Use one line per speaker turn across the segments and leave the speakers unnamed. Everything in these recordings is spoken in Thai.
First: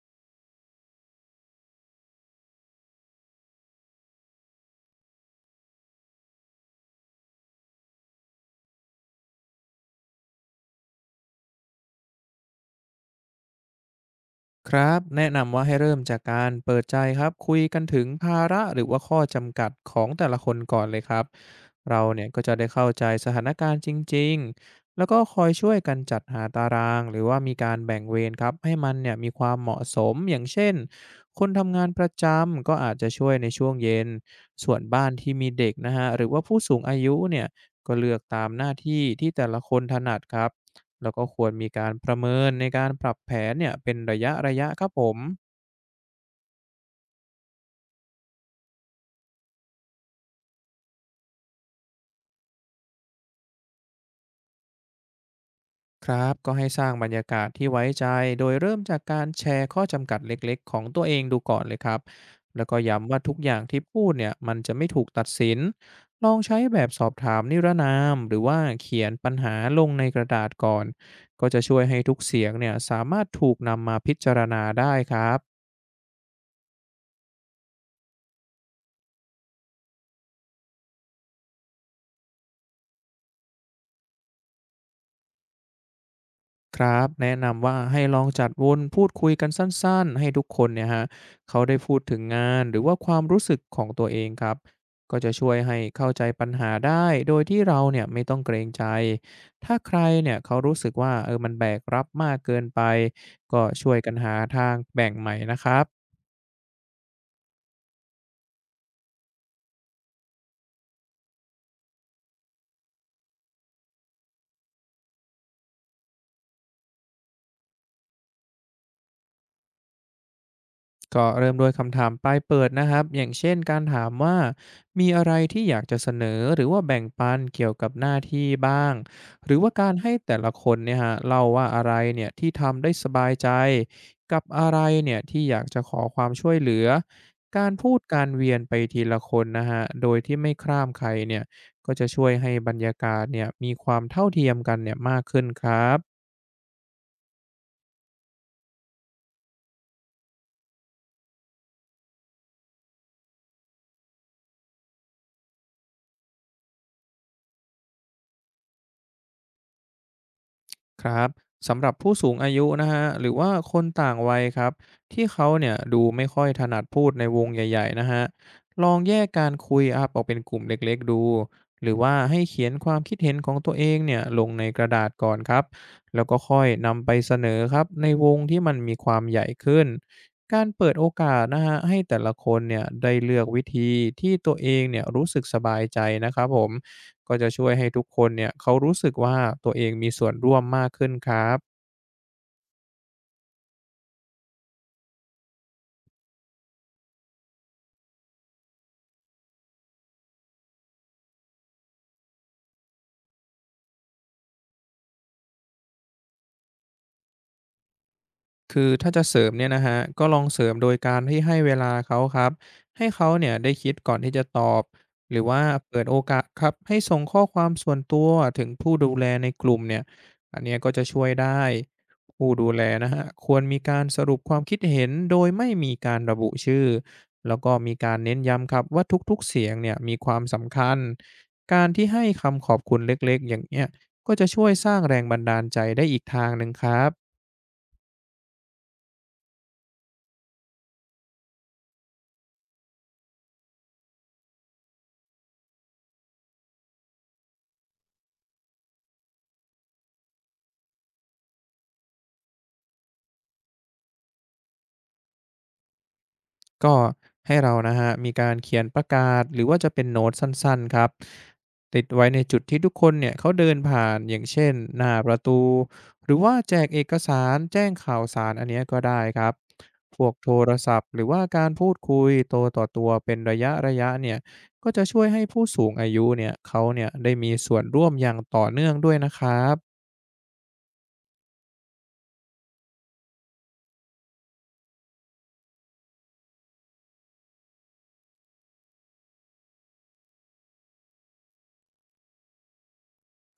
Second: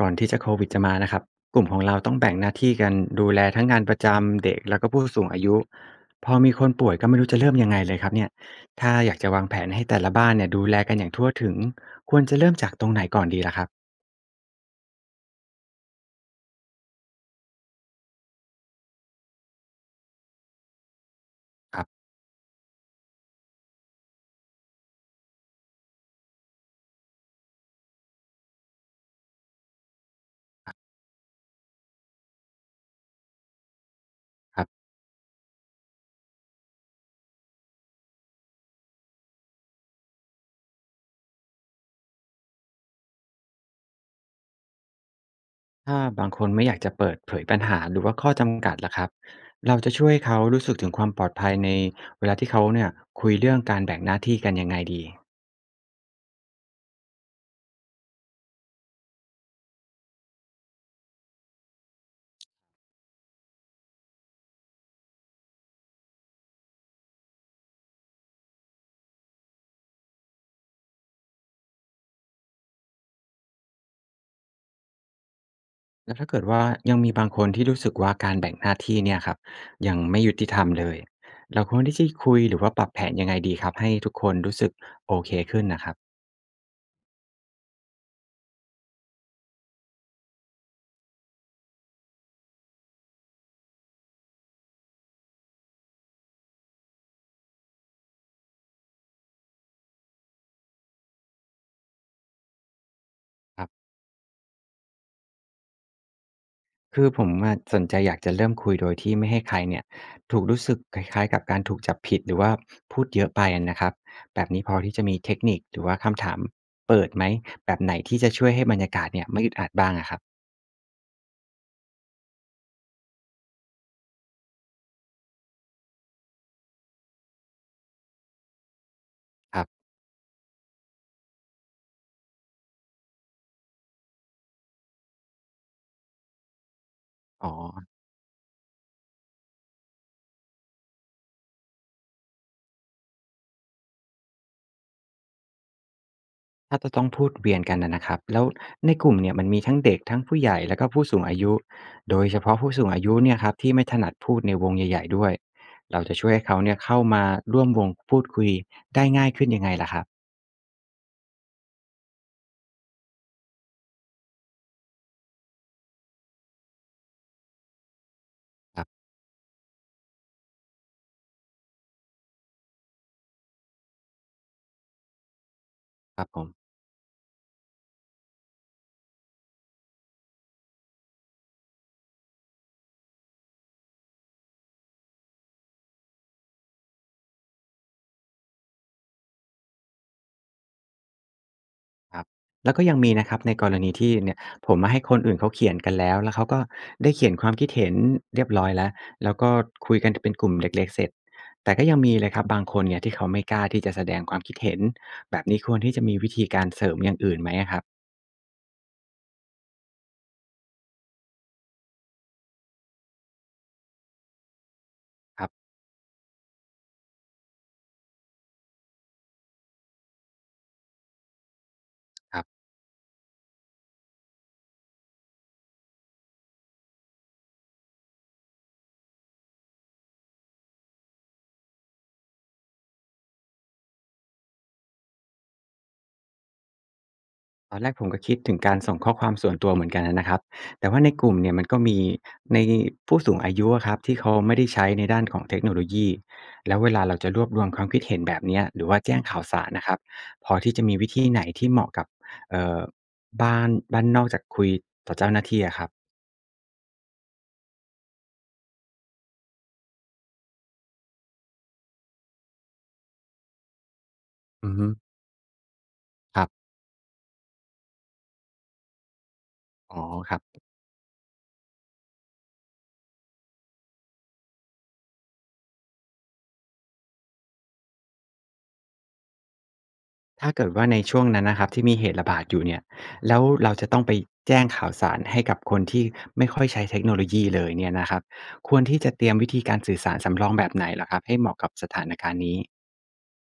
ก่อนที่จะโควิดจะมานะครับกลุ่มของเราต้องแบ่งหน้าที่กันดูแลทั้งงานประจำเด็กแล้วก็ผู้สูงอายุพอมีคนป่วยก็ไม่รู้จะเริ่มยังไงเลยครับเนี่ยถ้าอยากจะวางแผนให้แต่ละบ้านเนี่ยดูแลกันอย่างทั่วถึงควรจะเริ่มจากตรงไหนก่อนดีล่ะครับ
ครับแนะนำว่าให้เริ่มจากการเปิดใจครับคุยกันถึงภาระหรือว่าข้อจำกัดของแต่ละคนก่อนเลยครับ
ครั
เรา
บ
เนี่ยก็จะได้เข้าใจสถานการณ์จริงๆแล้วก็คอยช่วยกันจัดหาตารางหรือว่ามีการแบ่งเวรครับให้มันเนี่ยมีความเหมาะสมอย่างเช่นคนทำงานประจำก็อาจจะช่วยในช่วงเย็น
ครั
ส่วน
บ
บ้านที่มีเด็กนะฮะหรือว่าผู้สูงอายุเนี่ยก็เลือกตามหน้าที่ที่แต่ละคนถนัดครับ แล้วก็ควรมีการประเมินในการปรับแผนเนี่ยเป็นระยะๆครับผม
ถ้าบางคนไม่อยากจะเปิดเผยปัญหาหรือว่าข้อจำกัดล่ะครับเราจะช่วยเขารู้สึกถึงความปลอดภัยในเวลาที่เขาเนี่ยคุยเรื่องการแบ่งหน้าที่กันยังไงดี
ครับ ก็ให้สร้างบรรยากาศที่ไว้ใจ โดยเริ่มจากการแชร์ข้อจำกัดเล็กๆของตัวเองดูก่อนเลยครับ แล้วก็ย้ำว่าทุกอย่างที่พูดเนี่ยมันจะไม่ถูกตัดสิน ลองใช้แบบสอบถามนิรนามหรือว่าเขียนปัญหาลงในกระดาษก่อน ก็จะช่วยให้ทุกเสียงเนี่ยสามารถถูกนำมาพิจารณาได้ครับ
แล้วถ้าเกิดว่ายังมีบางคนที่รู้สึกว่าการแบ่งหน้าที่เนี่ยครับยังไม่ยุติธรรมเลยเราควรที่จะคุยหรือว่าปรับแผนยังไงดีครับให้ทุกคนรู้สึกโอเคขึ้นนะครับ
ครับแนะนำว่าให้ลองจัดวนพูดคุยกันสั้นๆให้ทุกคนเนี่ยฮะเขาได้พูดถึงงานหรือว่าความรู้สึกของตัวเองครับก็จะช่วยให้เข้าใจปัญหาได้โดยที่เราเนี่ยไม่ต้องเกรงใจถ้าใครเนี่ยเขารู้สึกว่าเออมันแบกรับมากเกินไป
ค
ก็
รับ
ช่วยกันหาทางแบ่งใหม่นะครับ
คือผมอะสนใจอยากจะเริ่มคุยโดยที่ไม่ให้ใครเนี่ยถูกรู้สึกคล้ายๆกับการถูกจับผิดหรือว่าพูดเยอะไปอะนะครับแบบนี้พอที่จะมีเทคนิคหรือว่าคำถามเปิดไหมแบบไหนที่จะช่วยให้บรรยากาศเนี่ยไม่อึดอัดบ้างอะครับ
ก็เริ่มด้วยคำถามปลายเปิดนะครับอย่างเช่นการถามว่ามีอะไรที่อยากจะเสนอหรือว่าแบ่งปันเกี่ยวกับหน้าที่บ้างหรื
ค
อ
รั
ว่า
บ
การให้แต่ละคนเนี่ยฮะเล่าว่าอะไรเนี่ยที่ทำได้สบายใจกับอะไรเนี่ยที่อยากจะขอความช่วยเหลือ
อ๋อ
การพูดการเวียนไปทีละคนนะฮะโดยที่ไม่ข้ามใครเนี่ยก็จะช่วยให้บรรยากาศเนี่ยมีความเท่าเทียมกันเนี่ยมากขึ้นครับ
ถ้าจะต้องพูดเวียนกันนะครับแล้วในกลุ่มเนี่ยมันมีทั้งเด็กทั้งผู้ใหญ่แล้วก็ผู้สูงอายุโดยเฉพาะผู้สูงอายุเนี่ยครับที่ไม่ถนัดพูดในวงใหญ่ๆด้วยเราจะช่วยให้เขาเนี่ยเข้ามาร่วมวงพูดคุยได้ง่ายขึ้นยังไงล่ะครับ
ครับสำหรับผู้สูงอายุนะฮะหรือว่าคนต่างวัยครับที่เขาเนี่ยดูไม่ค่อยถนัดพูดในวงใหญ่ๆนะฮะ
ค
ล
รั
อง
บ
แยกการคุยครับออกเป็นกลุ่มเล็กๆดูหรือว่าให้เขียนความคิดเห็นของตัวเองเนี่ยลงในกระดาษก่อนครับ
ค
แล้
รั
ว
บ
ก็
ผ
ค่อย
ม
นำไปเสนอครับในวงที่มันมีความใหญ่ขึ้นการเปิดโอกาสนะฮะให้แต่ละคนเนี่ยได้เลือกวิธีที่ตัวเองเนี่ยรู้สึกสบายใจนะครับผม ก็จะช่วยให้ทุกคนเนี่ยเขารู้สึกว่าตัวเองมีส่วนร่วมมากขึ้นครับ
ครับแล้วก็ยังมีนะครับในกรณีที่เนี่ยผมมาให้คนอื่นเขาเขียนกันแล้วเขาก็ได้เขียนความคิดเห็นเรียบร้อยแล้วแล้วก็คุยกันเป็นกลุ่มเล็กๆเสร็จแต่ก็ยังมีเลยครับบางคนเนี่ยที่เขาไม่กล้าที่จะแสดงความคิดเห็นแบบนี้ควรที่จะมีวิธีการเสริมอย่างอื่นไหมอะครับ
คือถ้าจะเสริมเนี่ยนะฮะก็ลองเสริมโดยการที่ให้เวลาเขาครับให้เขาเนี่ยได้คิดก่อนที่จะตอบหรื
ค
อว่า
รั
เปิดโอกาสครับให้ส่งข้อความส่วนตัวถึงผู้ดูแลในกลุ่มเนี่ยอันเนี้ยก็จะช่วยได้ผู้
บ
ดูแลนะฮะควรมีการสรุปความคิดเห็นโดยไม่มีการระบุชื่อแล้วก็มีการเน้นย้ำครับว่าทุกๆเสียงเนี่ยมีความสำคัญการที่ให้คำขอบคุณเล็กๆอย่างเนี้ยก็จะช่วยสร้างแรงบันดาลใจได้อีกทางหนึ่งครับ
ตอนแรกผมก็คิดถึงการส่งข้อความส่วนตัวเหมือนกันนะครับแต่ว่าในกลุ่มเนี่ยมันก็มีในผู้สูงอายุอะครับที่เขาไม่ได้ใช้ในด้านของเทคโนโลยีแล้วเวลาเราจะรวบรวมความคิดเห็นแบบเนี้ยหรือว่าแจ้งข่าวสารนะครับพอที่จะมีวิธีไหนที่เหมาะกับเอ่อบ้านบ้านนอกจากคุยต่อเจ้าหน้าที่อะครับ
ก็ให้เรานะฮะมีการเขียนประกาศหรือว่าจะเป็นโน้ตสั้นๆครับติดไว้ในจุดที่ทุกคนเนี่ยเขาเดินผ่านอย่างเช่
อื
น
อฮึ
หน้าประตูหรือ
ครั
ว่า
บ
แจกเอกสารแจ้งข่าวสารอันเนี้ยก็ได้ครับ
อ๋อ
พว
ค
ก
รั
โท
บ
รศัพท์หรือว่าการพูดคุยตัวต่อตัวเป็นระยะๆเนี่ยก็จะช่วยให้ผู้สูงอายุเนี่ยเขาเนี่ยได้มีส่วนร่วมอย่างต่อเนื่องด้วยนะครับ
ถ้าเกิดว่าในช่วงนั้นนะครับที่มีเหตุระบาดอยู่เนี่ยแล้วเราจะต้องไปแจ้งข่าวสารให้กับคนที่ไม่ค่อยใช้เทคโนโลยีเลยเนี่ยนะครับควรที่จะเตรียมวิธีการสื่อสารสำรองแบบไหนเหรอครับให้เหมาะกับสถานการณ์นี้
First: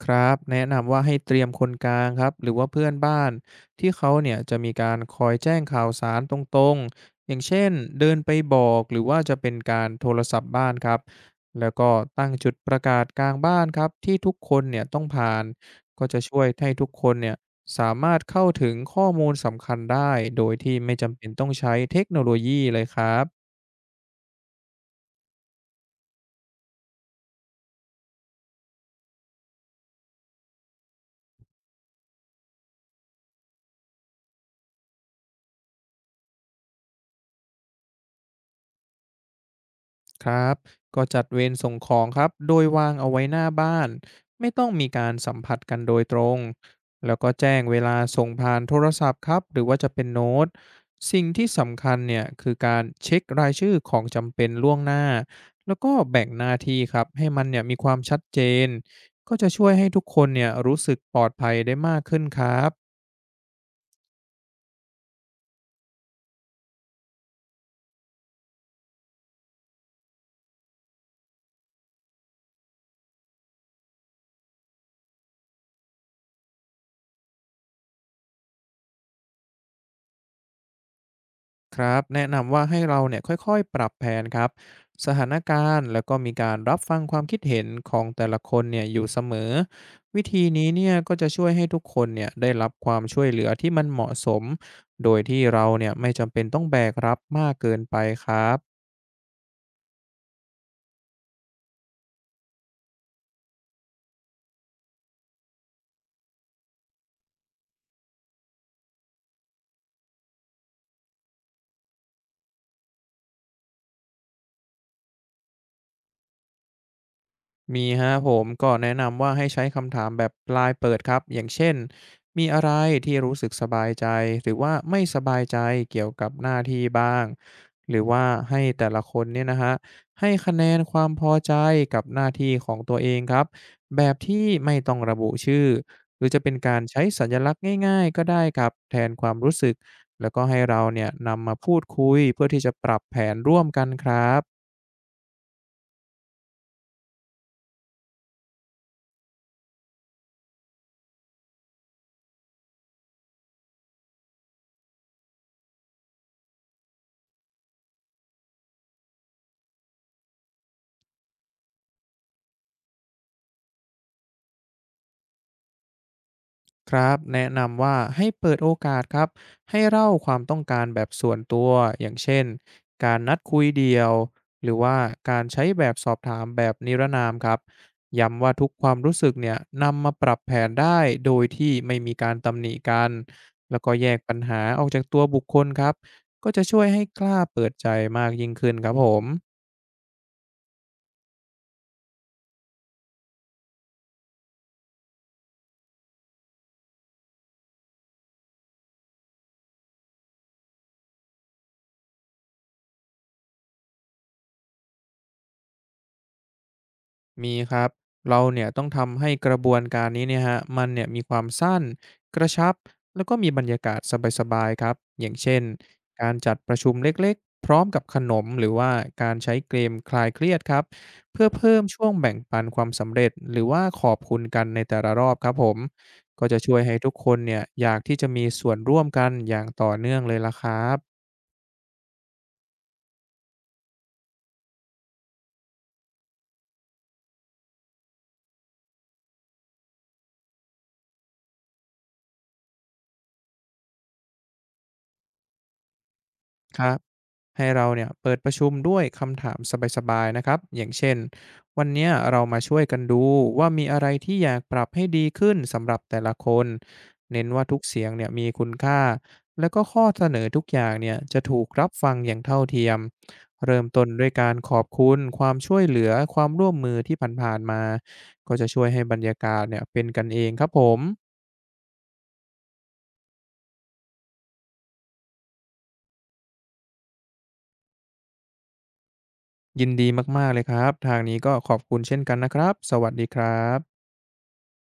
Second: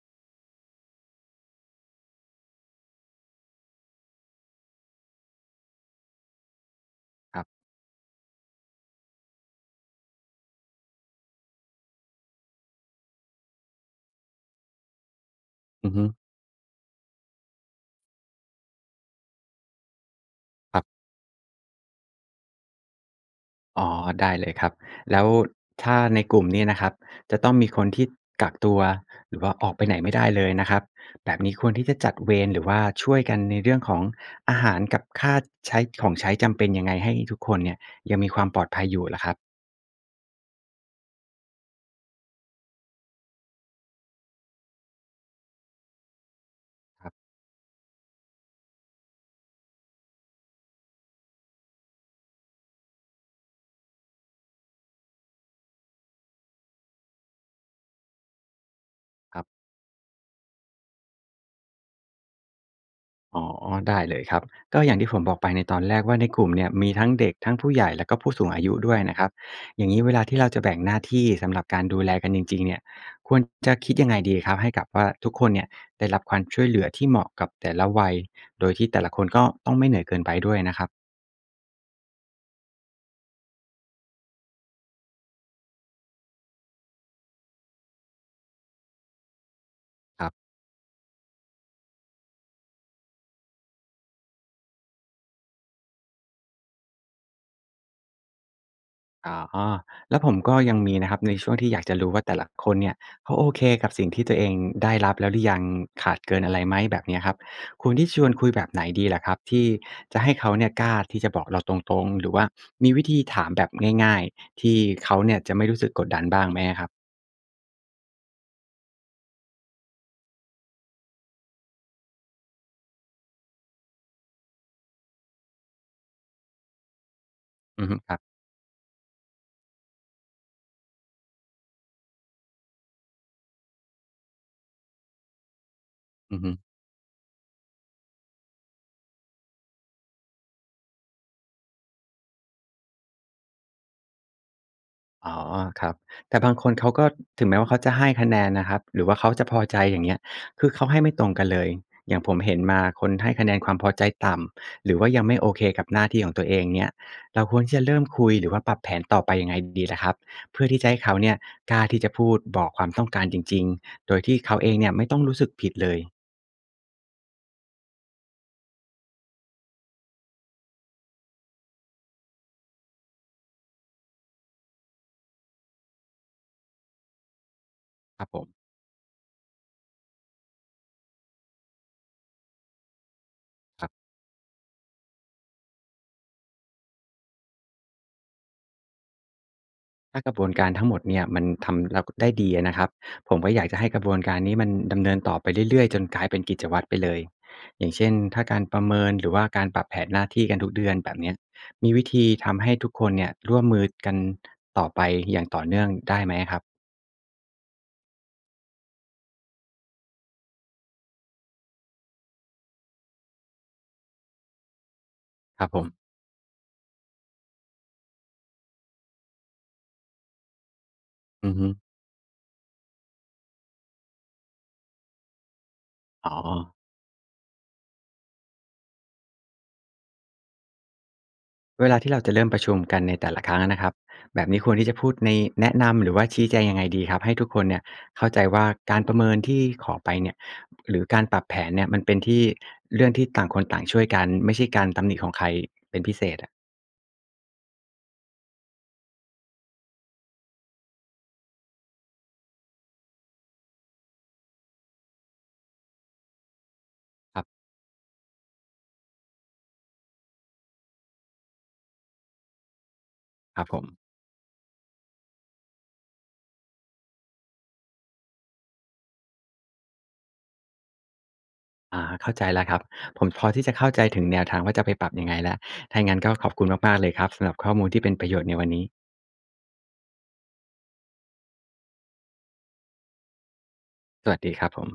ครับแนะนำว่าให้เตรียมคนกลางครับหรือว่าเพื่อนบ้านที่เขาเนี่ยจะมีการคอยแจ้งข่าวสารตรงๆอ
ค
ย่าง
รั
เช่
บ
นเดินไปบอกหรือว่าจะเป็นการโทรศัพท์บ้านครับแล้วก็ตั้งจุดประกาศกลางบ้านครับที่ทุกคนเนี่ยต้องผ่าน
อือฮึ
ก็จะช่วยให้ทุกคนเนี่ยสามารถเข้าถึงข้อมูลสำคัญได้โดยที่
ครั
ไม่
บ
จำเป็นต้องใช้เทคโนโลยีเลยครับ
อ๋อได้เลยครับแล้วถ้าในกลุ่มเนี่ยนะครับจะต้องมีคนที่กักตัวหรือว่าออกไปไหนไม่ได้เลยนะครับแบบนี้ควรที่จะจัดเวรหรือว่าช่วยกันในเรื่องของอาหารกับค่าใช้ของใช้จำเป็นยังไงให้ทุกคนเนี่ยยังมีความปลอดภัยอยู่ล่ะครับ
ครับก็จัดเวรส่งของครับโดยวางเอาไว้หน้าบ้านไม่ต้องมีการสัมผัสกันโดยตรง
ครั
แล้วก็
บ
แจ้งเวลาส่งผ่านโทรศัพท์ครับหรือว่าจะเป็นโน้ตสิ่งที่สำคัญเนี่ยคือการเช็ครายชื่อของจำเป็นล่วงหน้าแล้วก็แบ่งหน้าที่ครับให้มันเนี่ยมีความชัดเจนก็
ครับ
จะช่วยให้ทุกคนเนี่ยรู้สึกปลอดภัยได้มากขึ้นครับ
อ๋อได้เลยครับก็อย่างที่ผมบอกไปในตอนแรกว่าในกลุ่มเนี่ยมีทั้งเด็กทั้งผู้ใหญ่แล้วก็ผู้สูงอายุด้วยนะครับอย่างงี้เวลาที่เราจะแบ่งหน้าที่สำหรับการดูแลกันจริงๆเนี่ยควรจะคิดยังไงดีครับให้กับว่าทุกคนเนี่ยได้รับความช่วยเหลือที่เหมาะกับแต่ละวัยโดยที่แต่ละคนก็ต้องไม่เหนื่อยเกินไปด้วยนะครับ
ครับแนะนำว่าให้เราเนี่ยค่อยๆปรับแผนครับสถานการณ์แล้วก็มีการรับฟังความคิดเห็นของแต่ละคนเนี่ยอยู่เสมอวิ
ครั
ธี
บ
นี้เนี่ยก็จะช่วยให้ทุกคนเนี่ยได้รับความช่วยเหลือที่มันเหมาะสมโดยที่เราเนี่ยไม่จำเป็นต้องแบกรับมากเกินไปครับ
อ๋อแล้วผมก็ยังมีนะครับในช่วงที่อยากจะรู้ว่าแต่ละคนเนี่ยเขาโอเคกับสิ่งที่ตัวเองได้รับแล้วหรือยังขาดเกินอะไรไหมแบบเนี้ยครับควรที่ชวนคุยแบบไหนดีล่ะครับที่จะให้เขาเนี่ยกล้าที่จะบอกเราตรงๆหรือว่ามีวิธีถามแบบง่ายๆที่เขาเนี่ยจะไม่รู้สึกกดดันบ้างไหมอะครับ
มีฮะผมก็แนะนำว่าให้ใช้คำถามแบบปลายเปิดครับอย่างเช่นมีอะไรที่รู้สึกสบายใจหรือว่าไม่สบายใจเกี่ยวกับหน้าที่บ้าง
อือ
ห
ฮึ
รือ
ครั
ว่า
บ
ให้แต่ละคนเนี่ยนะฮะให้คะแนนความพอใจกับหน้าที่ของตัวเองครับแบบที่ไม่ต้องระบุชื่อหรือ
อื
จะ
อ
เป็
ฮึ
นการใช้สัญลักษณ์ง่ายๆก็ได้ครับแทนความรู้สึกแล้วก็ให้เราเนี่ยนำมาพูดคุยเพื่อที่จะปรับแผนร่วมกันครับ
อ๋อครับแต่บางคนเขาก็ถึงแม้ว่าเขาจะให้คะแนนนะครับหรือว่าเขาจะพอใจอย่างเงี้ยคือเขาให้ไม่ตรงกันเลยอย่างผมเห็นมาคนให้คะแนนความพอใจต่ำหรือว่ายังไม่โอเคกับหน้าที่ของตัวเองเนี่ยเราควรที่จะเริ่มคุยหรือว่าปรับแผนต่อไปยังไงดีล่ะครับเพื่อที่จะให้เขาเนี่ยกล้าที่จะพูดบอกความต้องการจริงๆโดยที่เขาเองเนี่ยไม่ต้องรู้สึกผิดเลย
ครับแนะนำว่าให้เปิดโอกาสครับให้เล่าความต้องการแบบส่วนตัวอย่างเช่นการนัดคุยเดียวหรือว่าการใช้แบบสอบถามแบบนิรนามครับ
ครับผ
ย้ำว่าทุ
ม
กความรู้สึกเนี่ยนำมาปรับแผนได้โดยที่ไม่มีการตำหนิกันแล้ว
ครั
ก็
บ
แยกปัญหาออกจากตัวบุคคลครับก็จะช่วยให้กล้าเปิดใจมากยิ่งขึ้นครับผม
ถ้ากระบวนการทั้งหมดเนี่ยมันทำเราได้ดีอะนะครับผมก็อยากจะให้กระบวนการนี้มันดำเนินต่อไปเรื่อยๆจนกลายเป็นกิจวัตรไปเลยอย่างเช่นถ้าการประเมินหรือว่าการปรับแผนหน้าที่กันทุกเดือนแบบเนี้ยมีวิธีทำให้ทุกคนเนี่ยร่วมมือกันต่อไปอย่างต่อเนื่องได้ไหมครับ
มีครับเราเนี่ยต้องทำให้กระบวนการนี้เนี่ยฮะมันเนี่ยมีความสั้นกระชับแล้วก็มีบรรยากาศสบายๆครับอย่างเช่
ค
น
รับผม
การจัดประชุมเล็กๆพร้อมกับขนมหรือว่าการใช้เกมคลายเครียดครับเพื่อ
อือฮึ
เพิ่มช่วงแบ่งปันความสำเร็จหรือว่าขอบคุณกันในแต่ละรอบครับผม
อ๋อ
ก็จะช่วยให้ทุกคนเนี่ยอยากที่จะมีส่วนร่วมกันอย่างต่อเนื่องเลยละครับ
เวลาที่เราจะเริ่มประชุมกันในแต่ละครั้งอะนะครับแบบนี้ควรที่จะพูดในแนะนำหรือว่าชี้แจงยังไงดีครับให้ทุกคนเนี่ยเข้าใจว่าการประเมินที่ขอไปเนี่ยหรือการปรับแผนเนี่ยมันเป็นที่เรื่องที่ต่างคนต่างช่วยกันไม่ใช่การตำหนิของใครเป็นพิเศษอะ
ให้เราเนี่ยเปิดประชุมด้วยคำถามสบายๆนะครับอย่างเช่นวันเนี้ยเรามาช่วยกันดูว่ามีอะไรที่อยากปรับให้ดีขึ้นสำหรับแต่ละคน
ครั
เน้นว่า
บ
ทุกเสียงเนี่ยมีคุณค่าแล้วก็ข้อเสนอทุกอย่างเนี่ยจะถูกรับฟังอย่างเท่าเทียม
ครับผ
เริ่
ม
มต้นด้วยการขอบคุณความช่วยเหลือความร่วมมือที่ผ่านๆมาก็จะช่วยให้บรรยากาศเนี่ยเป็นกันเองครับผม
อ่าเข้าใจแล้วครับผมพอที่จะเข้าใจถึงแนวทางว่าจะไปปรับยังไงแล้วถ้าอย่างงั้นก็ขอบคุณมากๆเลยครับสำหรับข้อมูลที่เป็นประโยชน์ในวันนี้
ยินดีมากๆเลยครับทางนี้ก็ขอบคุณเช่นกันนะครับสวัสดีครับ
สวัสดีครับผม